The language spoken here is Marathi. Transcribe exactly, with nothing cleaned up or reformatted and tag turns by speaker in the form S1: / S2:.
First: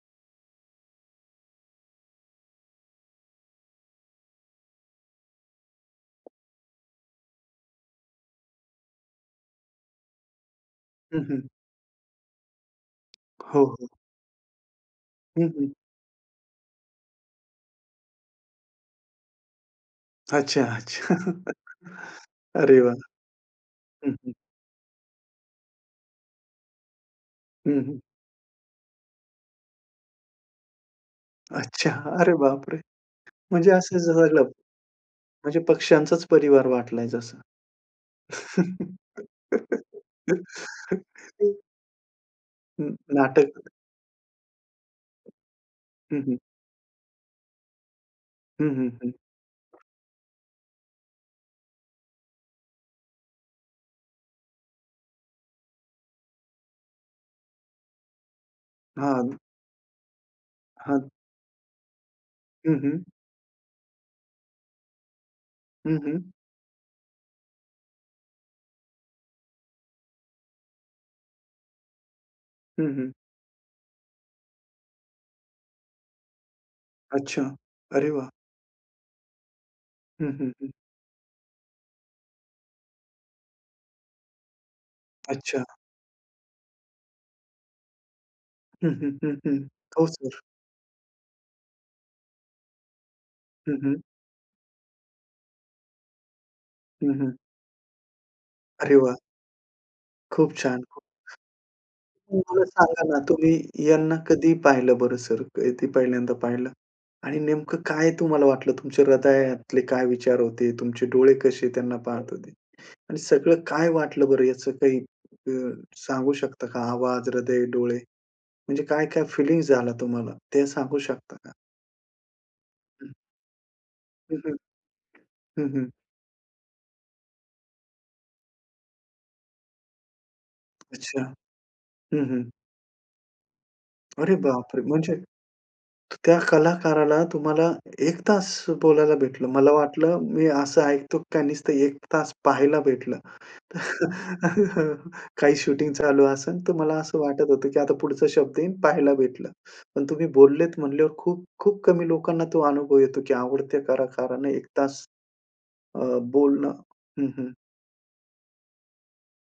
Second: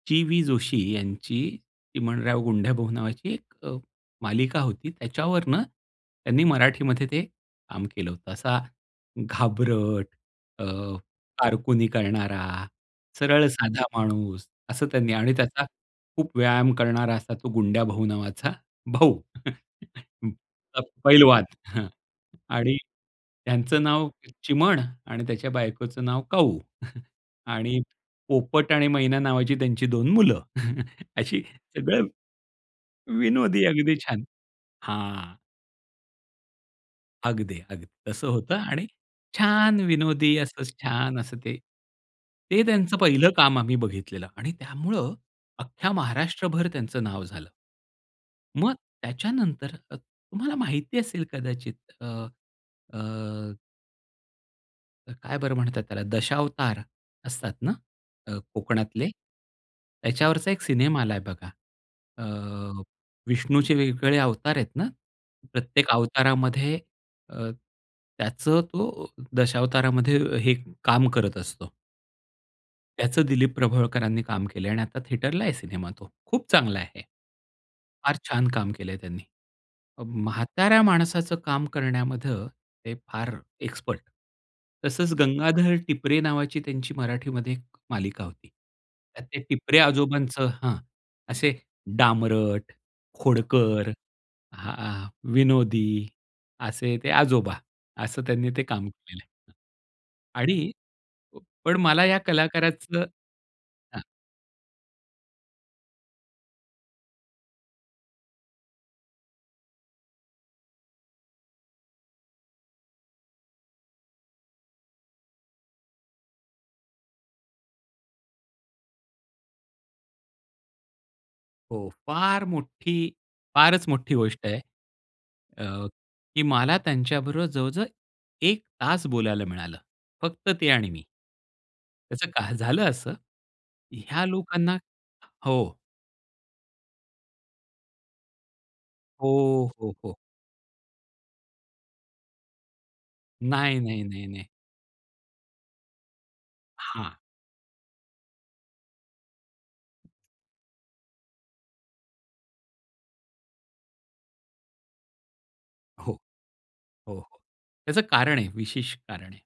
S1: चि-वी जोशी यांची चिमणराव, गुंड्याभाऊ नावाची एक अ, मालिका होती. त्याच्यावरनं त्यांनी मराठीमध्ये ते काम केलं होतं असा घाबरट अ,
S2: हं, हं.
S1: कारकुनी करणारा सरळ
S2: हो,
S1: साधा
S2: हो.
S1: माणूस असं त्यांनी आणि
S2: हं,
S1: त्याचा
S2: हं.
S1: खूप व्यायाम करणारा असा तो गुंड्याभाऊ नावाचा भाऊ.
S2: अच्छा, अच्छा.
S1: पैलवान हं, आणि
S2: अरे वाह!
S1: त्यांचं नाव
S2: हं, हं.
S1: चिमण आणि त्याच्या बायकोचं नाव काऊ.
S2: हं,
S1: आणि
S2: हं.
S1: पोपट आणि मैना नावाची त्यांची दोन मुलं अशी
S2: अच्छा.
S1: सगळं.
S2: अरे बाप रे!
S1: विनोदी
S2: म्हणजे
S1: अगदी
S2: असं
S1: छान.
S2: झालं.
S1: हां.
S2: म्हणजे पक्ष्यांचाच परिवार वाटलाय जसा.
S1: अगदी, अगदी. तसं होतं आणि छान विनोदी असंच छान असं ते. ते
S2: हं.
S1: त्यांचं पहिलं काम
S2: नाटक.
S1: आम्ही बघितलेलं. आणि त्यामुळं अख्ख्या
S2: हं, हं.
S1: महाराष्ट्रभर त्यांचं नाव झालं.
S2: हं,
S1: मग
S2: हं, हं.
S1: त्याच्यानंतर तुम्हाला माहिती असेल कदाचित अ, अ. काय बरं म्हणतात त्याला? दशावतार असतातना अ, कोकणातले.
S2: हां.
S1: त्याच्यावरचा एक सिनेमा
S2: हां.
S1: आलाय बघा. अ,
S2: हं, हं.
S1: विष्णूचे वेगवेगळे अवतार आहेत ना प्रत्येक
S2: हं, हं.
S1: अवतारामध्ये अ, त्याचं तो दशावतारामध्ये हे काम करत असतो.
S2: हं, हं.
S1: त्याचं दिलीप प्रभावळकरांनी काम केलंय आणि आता थिएटरला आहे सिनेमा तो खूप चांगला आहे.
S2: अच्छा. अरे
S1: फार
S2: वाह!
S1: छान काम केलंय त्यांनी. अ,
S2: हं, हं, हं.
S1: म्हाताऱ्या माणसाचं काम करण्यामध्ये ते फार एक्सपर्ट. तसंच
S2: अच्छा.
S1: "गंगाधर टिपरे" नावाची त्यांची मराठीमध्ये एक मालिका होती.
S2: हं, हं,
S1: त्यात
S2: हं,
S1: ते
S2: हं.
S1: टिपरे
S2: हो सर.
S1: आजोबांचं हां. असे डामरट,
S2: हं,
S1: खोडकर,
S2: हं.
S1: अ, विनोदी, असे ते
S2: हं, हं.
S1: आजोबा. असं त्यांनी ते काम
S2: अरे वाह!
S1: केलंय.
S2: खूप
S1: आणि
S2: छान खूप.
S1: पण मला या
S2: मला सांगा
S1: कलाकाराचं
S2: ना तुम्ही
S1: हां.
S2: यांना कधी पाहिलं बरं सर कधी पहिल्यांदा पाहिलं? आणि नेमकं काय तुम्हाला वाटलं तुमच्या हृदयातले काय विचार होते? तुमचे डोळे कसे त्यांना पाहत होते? आणि सगळं काय वाटलं बरं याचं काही अ, सांगू शकता का? आवाज, हृदय, डोळे. म्हणजे काय-काय फिलिंग्स झाला तुम्हाला ते सांगू शकता का?
S1: हो. फार मोठी,
S2: हं.
S1: फारच मोठी
S2: हं,
S1: गोष्ट
S2: हं.
S1: आहे.
S2: हं,
S1: अ,
S2: हं.
S1: की मला त्यांच्याबरोबर जवळ-जवळ एक तास बोलायला मिळालं. फक्त ते आणि मी.
S2: अच्छा. हं,
S1: त्याचं
S2: हं.
S1: काय झालं असं. ह्या
S2: अरे
S1: लोकांना
S2: बाप रे! म्हणजे
S1: हो.
S2: त्या कलाकाराला तुम्हाला एक तास बोलायला भेटलं.
S1: हो.
S2: मला
S1: हो. हो.
S2: वाटलं मी असं ऐकतो का नुसतं एक तास पाहायला भेटलं.
S1: नाही, नाही. नाही, नाही.
S2: काही शूटिंग चालू असेल तर मला
S1: हां.
S2: असं वाटत होतं की आता पुढचा शब्द येईन पाहायला भेटलं. पण तुम्ही बोललेत म्हणल्यावर खूप-खूप कमी लोकांना तो अनुभव येतो की आवडते कलाकाराने एक तास,
S1: हो.
S2: अ, बोलणं
S1: हो.
S2: हं, हं.
S1: त्याचं कारण आहे. विशेष कारण आहे.